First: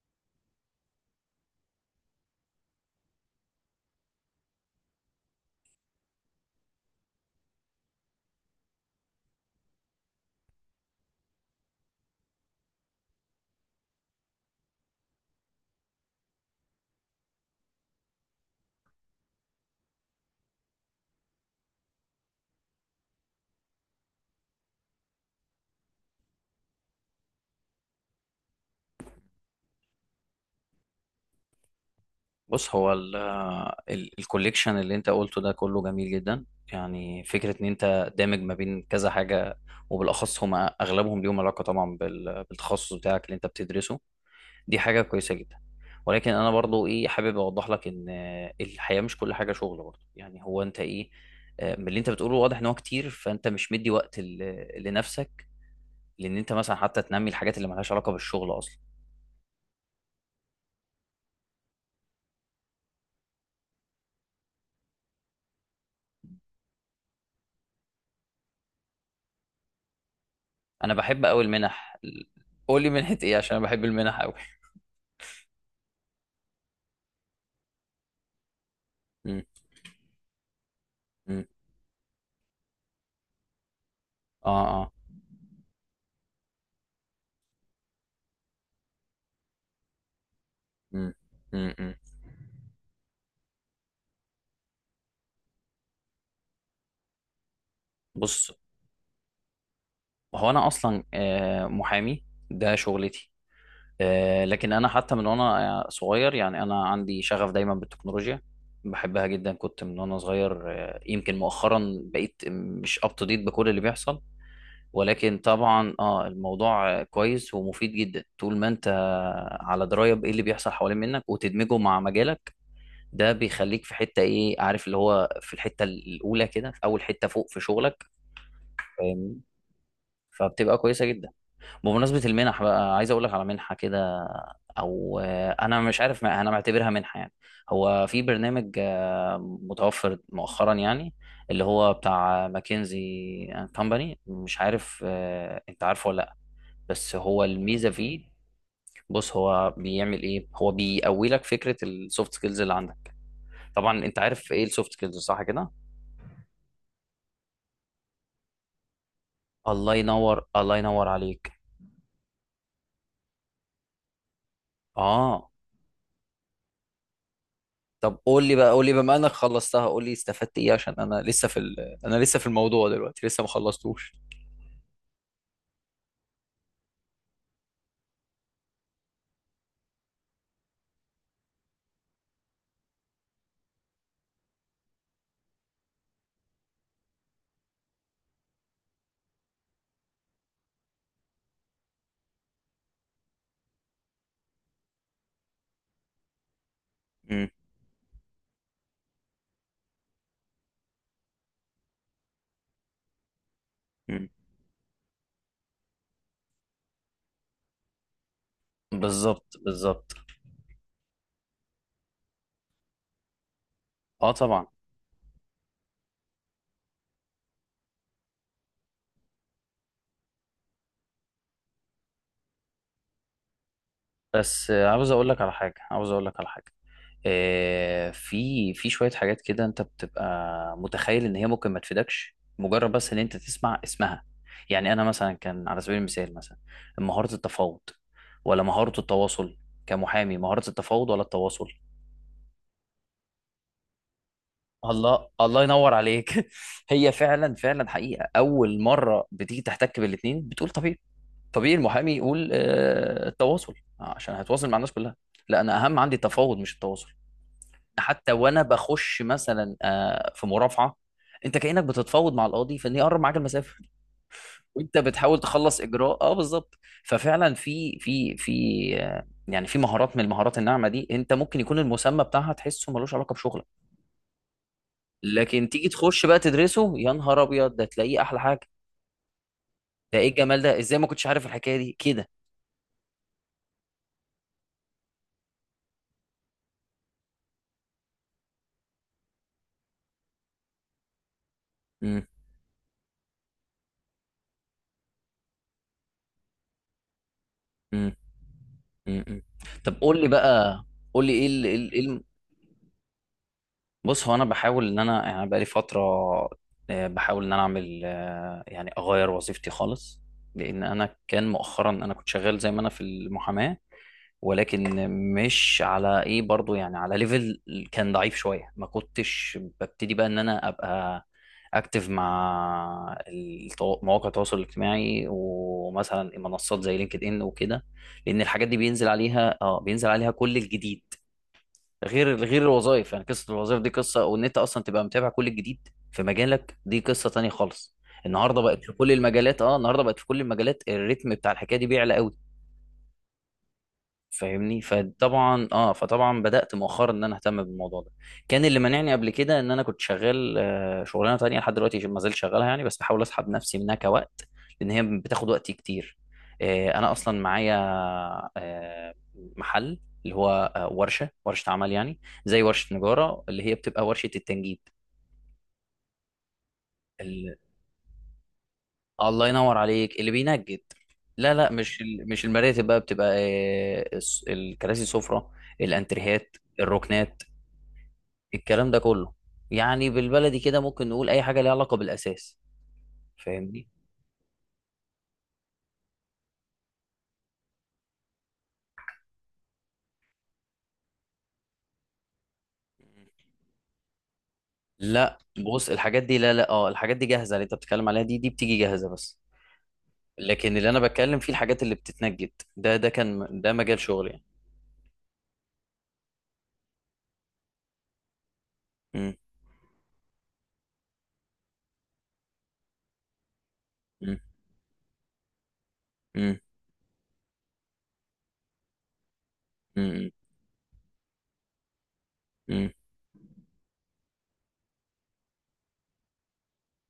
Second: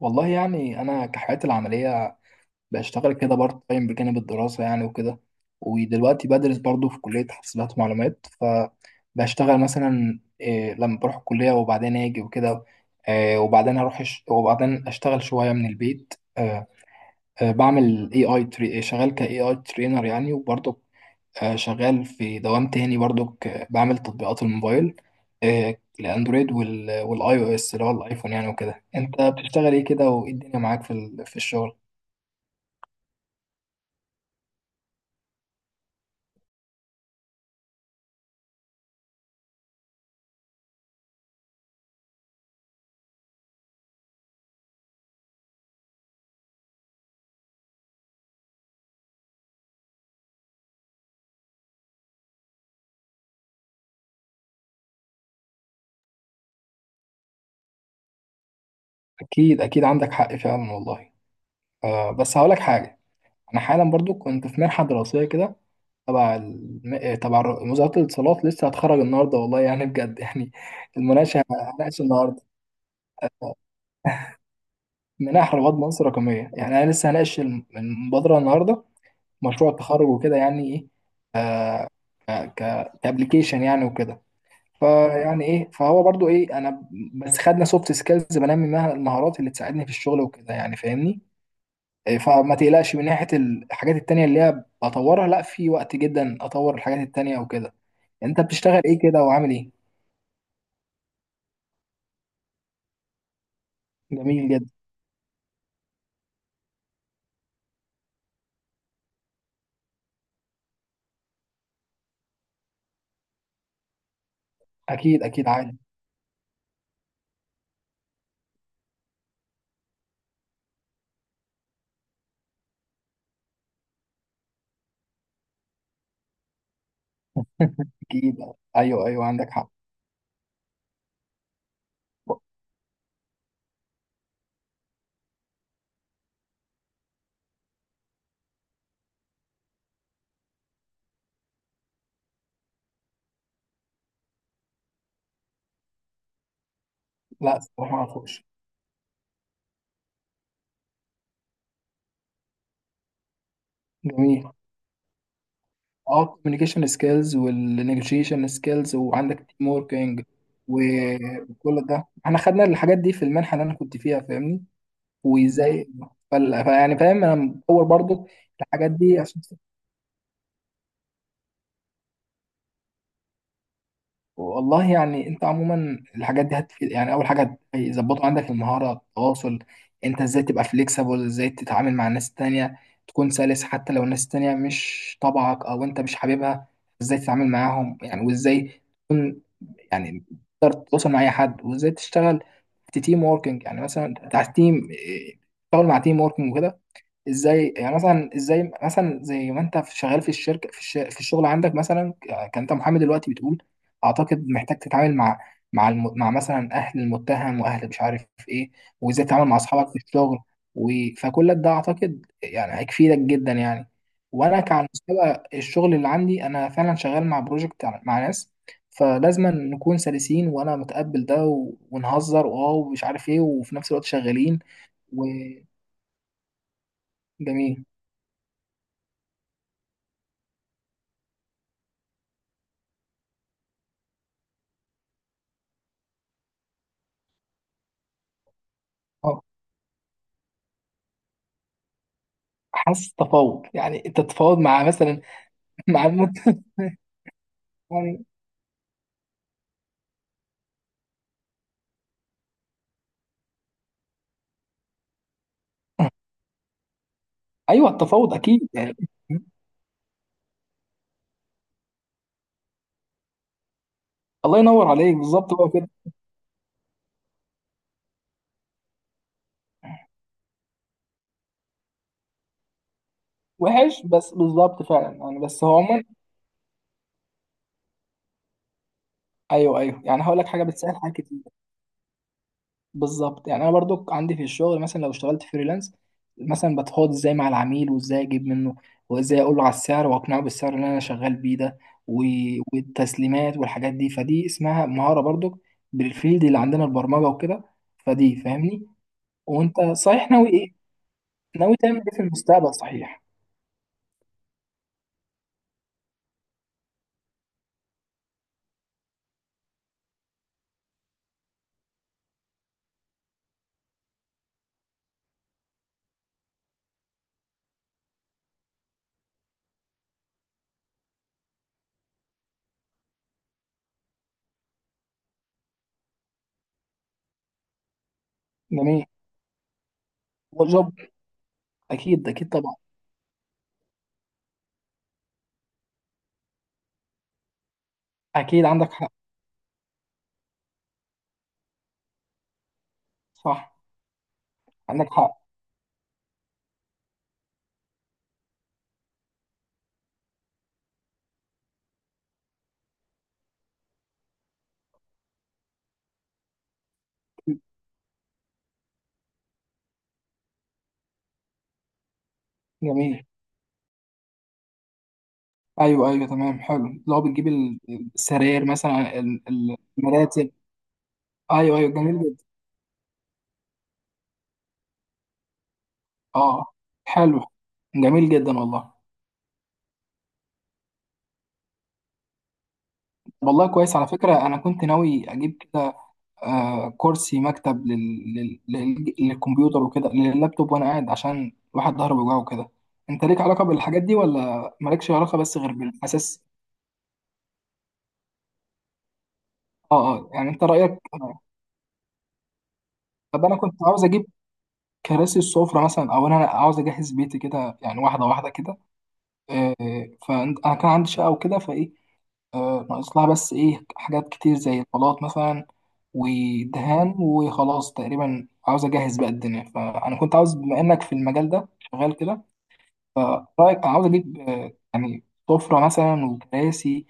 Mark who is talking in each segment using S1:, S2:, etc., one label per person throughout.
S1: والله يعني انا كحياتي العمليه بشتغل كده بارت تايم بجانب الدراسه يعني وكده. ودلوقتي بدرس برضو في كليه حاسبات ومعلومات، فبشتغل مثلا إيه لما بروح الكليه وبعدين اجي وكده. وبعدين اروح وبعدين اشتغل شويه من البيت. بعمل اي اي شغال كاي اي ترينر يعني وبرضو شغال في دوام تاني برضو، بعمل تطبيقات الموبايل. الاندرويد والاي او اس اللي هو الايفون يعني وكده. انت بتشتغل ايه كده وايه الدنيا معاك في الشغل؟
S2: بص هو الكوليكشن اللي انت قلته ده كله جميل جدا. يعني فكرة ان انت دامج ما بين كذا حاجة، وبالاخص هما اغلبهم ليهم علاقة طبعا بالتخصص بتاعك اللي انت بتدرسه. دي حاجة كويسة جدا. ولكن انا برضو ايه حابب اوضح لك ان الحياة مش كل حاجة شغل برضو. يعني هو انت ايه، من اللي انت بتقوله واضح ان هو كتير، فانت مش مدي وقت لنفسك. لان انت مثلا حتى تنمي الحاجات اللي ملهاش علاقة بالشغل اصلا.
S1: اكيد اكيد عندك حق فعلا والله. بس هقولك حاجه، انا حالا برضو كنت في منحه دراسيه كده تبع الم- آه، تبع الر- وزاره الاتصالات، لسه هتخرج النهارده والله يعني بجد يعني.
S2: انا بحب قوي
S1: المناقشه،
S2: المنح.
S1: هناقش النهارده.
S2: قول لي منحة ايه، عشان انا بحب المنح قوي.
S1: منح رواد مصر رقميه يعني، انا لسه هناقش المبادره النهارده، مشروع التخرج وكده يعني ايه.
S2: مم.
S1: ك كابلكيشن يعني وكده.
S2: اه، اه.
S1: فيعني ايه، فهو برضو ايه، انا بس خدنا سوفت سكيلز، بنمي منها المهارات اللي تساعدني في الشغل وكده يعني،
S2: مم.
S1: فاهمني.
S2: مم. مم.
S1: إيه، فما تقلقش من ناحية الحاجات التانية اللي هي بطورها، لا في وقت جدا اطور الحاجات التانية وكده. انت
S2: بص،
S1: بتشتغل ايه كده وعامل ايه؟
S2: هو انا اصلا محامي. ده شغلتي.
S1: جميل جدا.
S2: لكن انا حتى من وانا صغير، يعني انا عندي شغف دايما بالتكنولوجيا. بحبها جدا، كنت من وانا صغير. يمكن مؤخرا بقيت مش اب تو ديت بكل اللي بيحصل.
S1: اكيد
S2: ولكن
S1: اكيد عادي.
S2: طبعا الموضوع كويس ومفيد جدا طول ما انت على درايه بايه اللي بيحصل حوالين منك وتدمجه مع مجالك. ده بيخليك في حته ايه، عارف، اللي هو في الحته الاولى كده، في اول حته فوق في شغلك.
S1: اكيد. ايوه ايوه
S2: فاهمني؟
S1: عندك حق.
S2: فبتبقى كويسه جدا. بمناسبه المنح بقى، عايز اقول لك على منحه كده، او انا مش عارف، ما انا معتبرها منحه يعني. هو في برنامج متوفر مؤخرا يعني، اللي هو بتاع ماكنزي اند كومباني. مش عارف، انت عارفه ولا لا؟ بس هو
S1: لا
S2: الميزه
S1: الصراحة ما
S2: فيه،
S1: اعرفوش.
S2: بص هو بيعمل ايه، هو بيقوي لك فكره السوفت سكيلز اللي عندك. طبعا انت
S1: جميل.
S2: عارف ايه السوفت سكيلز، صح كده؟
S1: اه، كوميونيكيشن سكيلز والنيجوشيشن سكيلز وعندك تيم
S2: الله
S1: ووركينج.
S2: ينور، الله ينور عليك.
S1: وكل ده احنا خدنا الحاجات دي في المنحه اللي انا كنت فيها، فاهمني.
S2: اه.
S1: وازاي؟ فيعني فاهم، انا مطور
S2: طب
S1: برضو
S2: قول لي بقى، قول
S1: الحاجات
S2: لي بما
S1: دي
S2: انك
S1: عشان.
S2: خلصتها، قول لي استفدت ايه، عشان انا لسه في انا لسه في الموضوع، دلوقتي لسه ما خلصتوش.
S1: والله يعني انت عموما الحاجات دي هتفيد يعني. اول حاجه هيظبطوا عندك المهاره، التواصل. انت ازاي تبقى فليكسبل، ازاي تتعامل مع الناس التانية، تكون سلس حتى لو الناس التانية مش طبعك او انت مش حاببها. ازاي تتعامل معاهم يعني، وازاي يعني تقدر تتواصل مع اي حد، وازاي تشتغل في تيم ووركينج. يعني مثلا تحت تيم تشتغل مع تيم ووركينج وكده.
S2: مم.
S1: ازاي يعني، مثلا ازاي، مثلا زي ما انت شغال في الشركه في الشغل عندك مثلا. كان انت محامي دلوقتي بتقول،
S2: مم.
S1: اعتقد محتاج تتعامل مع مع مثلا اهل المتهم واهل مش عارف ايه. وازاي تتعامل
S2: بالظبط،
S1: مع اصحابك في
S2: بالظبط.
S1: الشغل و... فكل ده اعتقد يعني هيفيدك جدا يعني.
S2: اه،
S1: وانا
S2: طبعا.
S1: كعلى مستوى الشغل اللي عندي، انا فعلا شغال مع بروجكت مع ناس، فلازم نكون سلسين، وانا متقبل ده ونهزر واو ومش عارف ايه، وفي نفس الوقت شغالين.
S2: بس عاوز اقول لك على
S1: وجميل.
S2: حاجه، عاوز اقول لك على حاجه. في شويه حاجات كده انت بتبقى متخيل ان هي ممكن ما تفيدكش مجرد بس ان انت تسمع اسمها. يعني انا مثلا، كان على سبيل المثال، مثلا مهاره التفاوض ولا مهاره التواصل؟ كمحامي، مهاره التفاوض ولا التواصل؟
S1: حاسس تفاوض، يعني انت تتفاوض مع مثلا.
S2: الله، الله ينور
S1: مع
S2: عليك.
S1: المت...
S2: هي فعلا، فعلا
S1: يعني
S2: حقيقه، اول مره بتيجي تحتك بالاثنين بتقول طبيعي. طبيعي المحامي يقول التواصل، عشان هيتواصل مع الناس كلها. لا، انا اهم عندي التفاوض مش التواصل.
S1: ايوه،
S2: حتى
S1: التفاوض
S2: وانا
S1: اكيد يعني.
S2: بخش مثلا في مرافعه، انت كانك بتتفاوض مع القاضي في ان يقرب معاك المسافه.
S1: الله ينور
S2: وانت
S1: عليك،
S2: بتحاول
S1: بالظبط هو
S2: تخلص
S1: كده.
S2: اجراء، بالظبط. ففعلا في يعني في مهارات من المهارات الناعمه دي انت ممكن يكون المسمى بتاعها تحسه ملوش علاقه بشغلك.
S1: وحش، بس بالظبط فعلا يعني. بس
S2: لكن
S1: هو
S2: تيجي
S1: عموما
S2: تخش بقى تدرسه، يا نهار ابيض، ده تلاقيه احلى حاجه.
S1: ايوه ايوه
S2: ده
S1: يعني،
S2: ايه
S1: هقول لك
S2: الجمال
S1: حاجه
S2: ده،
S1: بتسهل
S2: ازاي ما
S1: حاجه
S2: كنتش
S1: كتير.
S2: عارف الحكايه دي كده؟
S1: بالظبط يعني. انا برضو عندي في الشغل مثلا لو اشتغلت فريلانس، مثلا بتفاوض ازاي مع العميل، وازاي اجيب منه، وازاي اقول له على السعر واقنعه بالسعر اللي انا شغال بيه ده و...
S2: امم.
S1: والتسليمات والحاجات دي، فدي اسمها مهاره برضو بالفيلد اللي عندنا البرمجه وكده،
S2: امم.
S1: فدي فاهمني.
S2: امم.
S1: وانت
S2: طب قول لي
S1: صحيح ناوي ايه،
S2: بقى، قول لي
S1: ناوي تعمل ايه
S2: ايه؟
S1: في المستقبل صحيح؟
S2: بص، هو انا بحاول ان انا، يعني بقالي فتره بحاول ان انا اعمل، يعني اغير وظيفتي خالص. لان انا كان مؤخرا، انا كنت شغال زي ما انا في المحاماه. ولكن مش على ايه برضو، يعني على ليفل كان ضعيف شويه. ما كنتش ببتدي بقى ان انا ابقى اكتف مع مواقع التواصل الاجتماعي، ومثلا منصات زي لينكد ان وكده. لان الحاجات دي
S1: جميل.
S2: بينزل عليها كل
S1: وجب.
S2: الجديد.
S1: اكيد
S2: غير
S1: اكيد
S2: غير
S1: طبعا.
S2: الوظائف، يعني قصه الوظائف دي قصه، وان انت اصلا تبقى متابع كل الجديد في مجالك دي قصه تانية خالص.
S1: اكيد عندك حق.
S2: النهارده بقت في كل المجالات، الريتم بتاع الحكايه دي بيعلى قوي.
S1: صح.
S2: فاهمني؟
S1: عندك حق.
S2: فطبعا بدات مؤخرا ان انا اهتم بالموضوع ده. كان اللي منعني قبل كده ان انا كنت شغال شغلانه تانية، لحد دلوقتي ما زلت شغالها يعني، بس بحاول اسحب نفسي منها كوقت، لان هي بتاخد وقتي كتير. انا اصلا معايا آه، محل، اللي هو ورشه عمل يعني. زي ورشه
S1: جميل.
S2: نجاره، اللي هي بتبقى ورشه التنجيد.
S1: ايوه ايوه تمام. حلو. لو بتجيب
S2: ال-
S1: السراير مثلا،
S2: الله ينور عليك، اللي
S1: المراتب.
S2: بينجد. لا، لا،
S1: ايوه ايوه جميل
S2: مش
S1: جدا.
S2: المراتب بقى، بتبقى الكراسي، السفره، الانتريهات،
S1: اه.
S2: الركنات،
S1: حلو. جميل جدا
S2: الكلام
S1: والله.
S2: ده كله. يعني بالبلدي كده ممكن نقول اي حاجه ليها علاقه بالاساس.
S1: والله
S2: فاهمني؟
S1: كويس على فكرة، انا كنت ناوي اجيب كده كرسي مكتب للكمبيوتر وكده، لللابتوب، وانا قاعد عشان الواحد ظهره بيوجعه وكده. انت ليك علاقه بالحاجات دي، ولا مالكش علاقه
S2: لا
S1: بس غير
S2: بص، الحاجات دي،
S1: بالاساس؟
S2: لا لا، الحاجات دي جاهزه، اللي انت بتتكلم عليها دي بتيجي جاهزه بس.
S1: اه اه، يعني انت
S2: لكن اللي
S1: رايك
S2: انا بتكلم
S1: آه،
S2: فيه الحاجات اللي بتتنجد. ده
S1: طب انا
S2: كان ده
S1: كنت
S2: مجال
S1: عاوز اجيب
S2: شغلي يعني.
S1: كراسي السفره مثلا، او انا عاوز اجهز بيتي كده يعني، واحده واحده كده.
S2: مم.
S1: فانا كان عندي شقه وكده، فايه ناقص لها بس، ايه، حاجات
S2: مم.
S1: كتير زي البلاط مثلا
S2: مم.
S1: ودهان وخلاص، تقريبا عاوز اجهز بقى الدنيا. فانا
S2: مم.
S1: كنت عاوز، بما انك في المجال ده شغال كده،
S2: مم.
S1: فرأيك عاوز أجيب يعني سفرة مثلا وكراسي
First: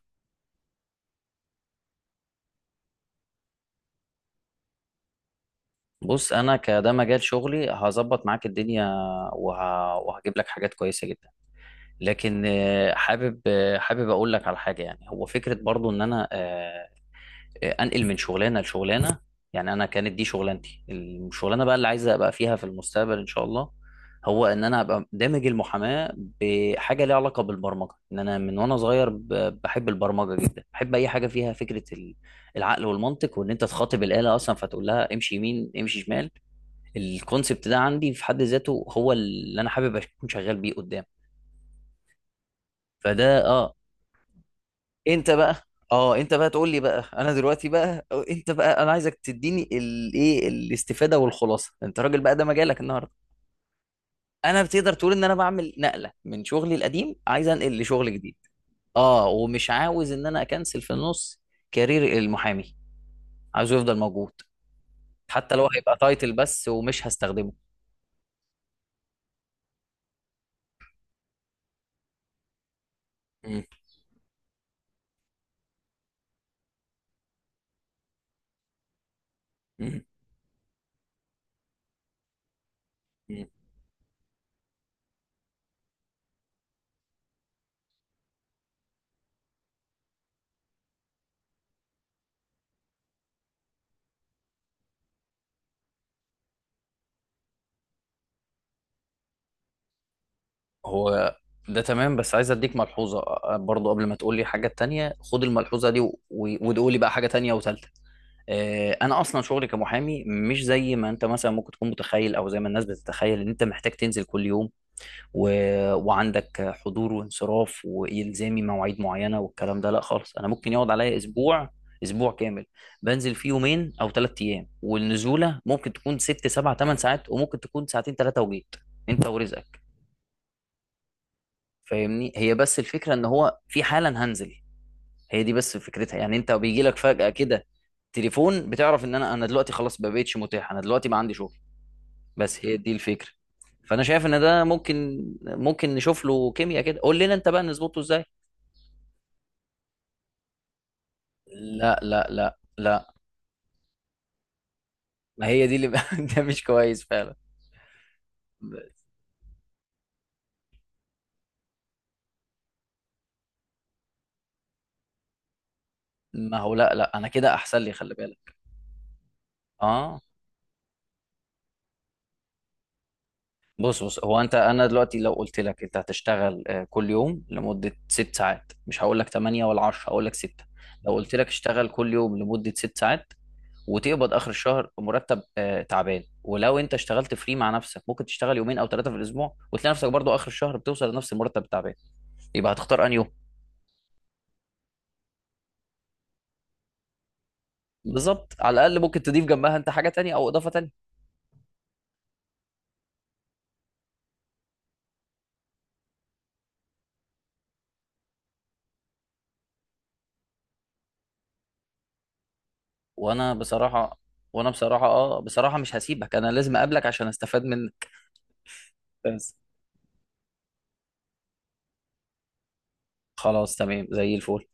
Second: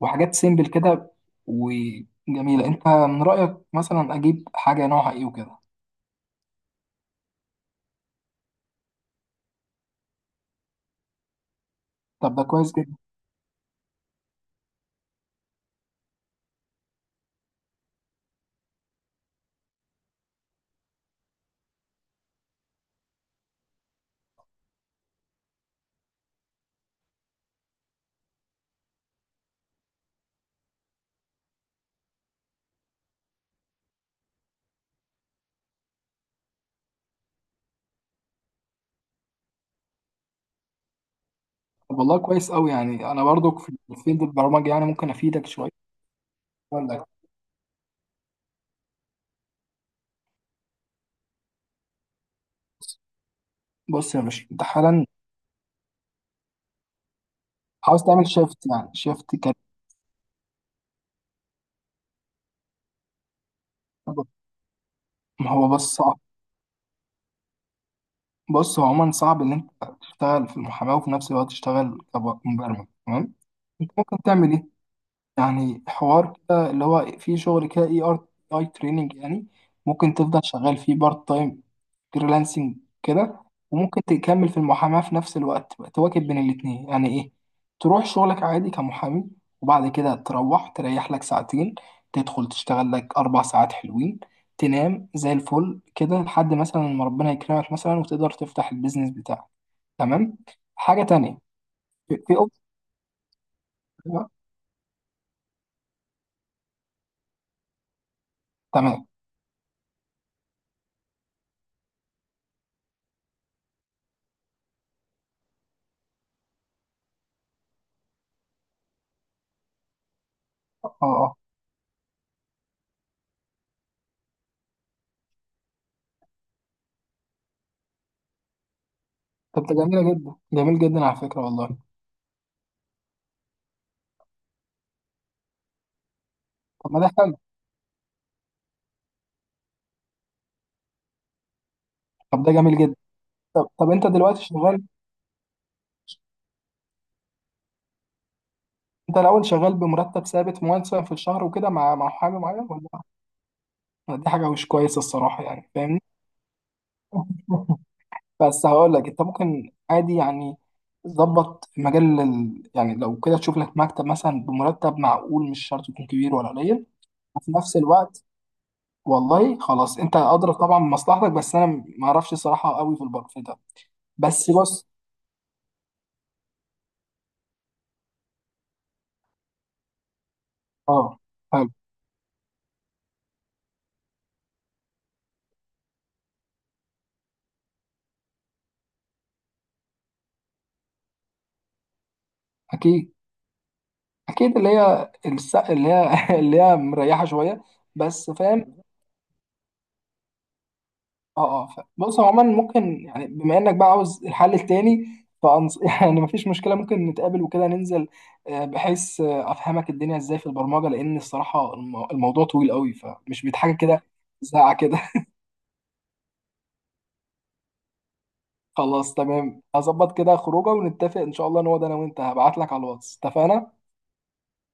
S1: وحاجات سيمبل كده وجميلة. أنت من رأيك مثلا أجيب حاجة نوعها إيه وكده؟
S2: بص، انا كده مجال شغلي هظبط معاك الدنيا، وهجيب لك حاجات كويسه جدا.
S1: طب
S2: لكن
S1: ده كويس جدا.
S2: حابب اقول لك على حاجه. يعني هو فكره برضو ان انا انقل من شغلانه لشغلانه. يعني انا كانت دي شغلانتي. الشغلانه بقى اللي عايز ابقى فيها في المستقبل ان شاء الله، هو ان انا ابقى دامج المحاماه بحاجه ليها علاقه بالبرمجه. ان انا من وانا صغير بحب البرمجه جدا. بحب اي حاجه فيها فكره العقل والمنطق، وان انت تخاطب الاله اصلا فتقول لها امشي يمين، امشي شمال. الكونسبت ده عندي في حد ذاته هو اللي انا حابب اكون شغال بيه قدام.
S1: طب والله كويس أوي يعني. أنا
S2: فده
S1: برضك في
S2: اه.
S1: فيلد البرمجة، يعني ممكن
S2: انت
S1: أفيدك
S2: بقى
S1: شوية.
S2: اه انت بقى تقول لي
S1: أقول
S2: بقى،
S1: لك.
S2: انا دلوقتي بقى، أو انت بقى، انا عايزك تديني الايه الاستفاده والخلاصه. انت راجل بقى، ده مجالك النهارده.
S1: بص يا باشا،
S2: انا،
S1: أنت
S2: بتقدر
S1: حالا
S2: تقول ان انا بعمل نقله من شغلي القديم، عايز انقل
S1: عاوز
S2: لشغل
S1: تعمل
S2: جديد.
S1: شيفت يعني،
S2: اه،
S1: شيفت كارير.
S2: ومش عاوز ان انا اكنسل في النص كارير المحامي. عايزه يفضل موجود،
S1: ما
S2: حتى لو
S1: هو بس
S2: هيبقى
S1: صعب.
S2: تايتل بس ومش هستخدمه.
S1: بص، هو عموما صعب إن أنت تشتغل في المحاماة وفي نفس الوقت تشتغل كمبرمج، تمام.
S2: مم.
S1: أنت ممكن تعمل إيه؟ يعني حوار كده اللي هو في شغل كده، اي ار، اي تريننج يعني،
S2: مم.
S1: ممكن تفضل شغال فيه بارت تايم، فريلانسنج كده.
S2: مم.
S1: وممكن تكمل في المحاماة في نفس الوقت، تبقى تواكب بين الاتنين. يعني ايه، تروح شغلك عادي كمحامي، وبعد كده تروح تريح لك ساعتين، تدخل تشتغل لك أربع ساعات حلوين، تنام زي الفل كده لحد مثلا ما ربنا يكرمك مثلا وتقدر تفتح البيزنس بتاعك. تمام. حاجة
S2: هو
S1: تانية،
S2: ده تمام، بس
S1: في
S2: عايز
S1: أوبشن.
S2: اديك ملحوظه برضو. قبل ما تقول لي حاجه تانية خد الملحوظه دي وتقول لي بقى حاجه تانية وثالثه.
S1: تمام.
S2: انا اصلا شغلي كمحامي مش زي ما انت مثلا ممكن تكون متخيل، او زي ما الناس بتتخيل، ان انت محتاج تنزل كل يوم و... وعندك حضور وانصراف والزامي مواعيد معينه والكلام ده. لا خالص، انا ممكن يقعد
S1: اه،
S2: عليا
S1: آه.
S2: اسبوع كامل بنزل فيه يومين او 3 ايام. والنزوله ممكن تكون ست، سبع، ثمان ساعات، وممكن تكون ساعتين، ثلاثه، وجيت انت
S1: طب ده
S2: ورزقك.
S1: جميلة جدا، جميل جدا على فكرة والله.
S2: فاهمني؟ هي بس الفكره ان هو في حالا هنزل، هي دي بس فكرتها. يعني انت بيجي
S1: طب
S2: لك
S1: ما ده
S2: فجأة
S1: حلو.
S2: كده تليفون بتعرف ان انا دلوقتي خلاص ما بقتش متاح. انا دلوقتي ما عندي شغل.
S1: طب ده
S2: بس هي
S1: جميل
S2: دي
S1: جدا.
S2: الفكرة.
S1: طب طب،
S2: فانا
S1: انت
S2: شايف ان
S1: دلوقتي
S2: ده
S1: شغال،
S2: ممكن نشوف له كيمياء كده. قول لنا انت بقى نظبطه ازاي.
S1: انت الاول شغال بمرتب ثابت مثلا في الشهر وكده، مع
S2: لا،
S1: مع
S2: لا،
S1: محامي
S2: لا،
S1: معين، ولا؟
S2: لا،
S1: دي حاجة مش كويسة الصراحة
S2: ما هي
S1: يعني،
S2: دي اللي.
S1: فاهمني.
S2: ده مش كويس فعلا.
S1: بس هقول لك، انت ممكن عادي يعني، ظبط مجال يعني لو كده تشوف لك مكتب مثلا بمرتب معقول، مش شرط يكون كبير ولا
S2: ما هو
S1: قليل،
S2: لا، لا، انا
S1: وفي
S2: كده
S1: نفس
S2: احسن لي، خلي
S1: الوقت.
S2: بالك.
S1: والله خلاص، انت
S2: اه،
S1: ادرى طبعا بمصلحتك، بس انا ما اعرفش الصراحة قوي في البر في ده.
S2: بص هو
S1: بس
S2: انت، انا
S1: بص.
S2: دلوقتي لو قلت لك انت هتشتغل كل يوم لمده 6 ساعات، مش هقول لك 8 ولا 10، هقول لك 6. لو
S1: اه.
S2: قلت لك
S1: حلو.
S2: اشتغل كل يوم لمده 6 ساعات وتقبض اخر الشهر مرتب تعبان، ولو انت اشتغلت فري مع نفسك ممكن تشتغل يومين او ثلاثه في الاسبوع وتلاقي نفسك برضو اخر الشهر بتوصل لنفس المرتب التعبان، يبقى هتختار
S1: اكيد
S2: انهي يوم؟
S1: اكيد. اللي هي اللي هي اللي هي مريحه شويه، بس
S2: بالظبط. على
S1: فاهم.
S2: الاقل ممكن تضيف جنبها انت حاجه تانية او اضافه تانية.
S1: اه اه. بص، هو عموما ممكن يعني بما انك بقى عاوز الحل التاني. يعني مفيش مشكله، ممكن نتقابل وكده، ننزل بحيث افهمك الدنيا ازاي في البرمجه، لان الصراحه الموضوع طويل قوي، فمش
S2: وانا
S1: بيت حاجه كده،
S2: بصراحه وانا
S1: ساعه كده.
S2: بصراحه اه بصراحه مش هسيبك، انا لازم اقابلك عشان استفاد منك.
S1: خلاص
S2: بس،
S1: تمام، هظبط كده خروجه ونتفق ان شاء الله نقعد انا وانت، هبعت لك على الواتس،
S2: خلاص
S1: اتفقنا؟
S2: تمام زي الفل.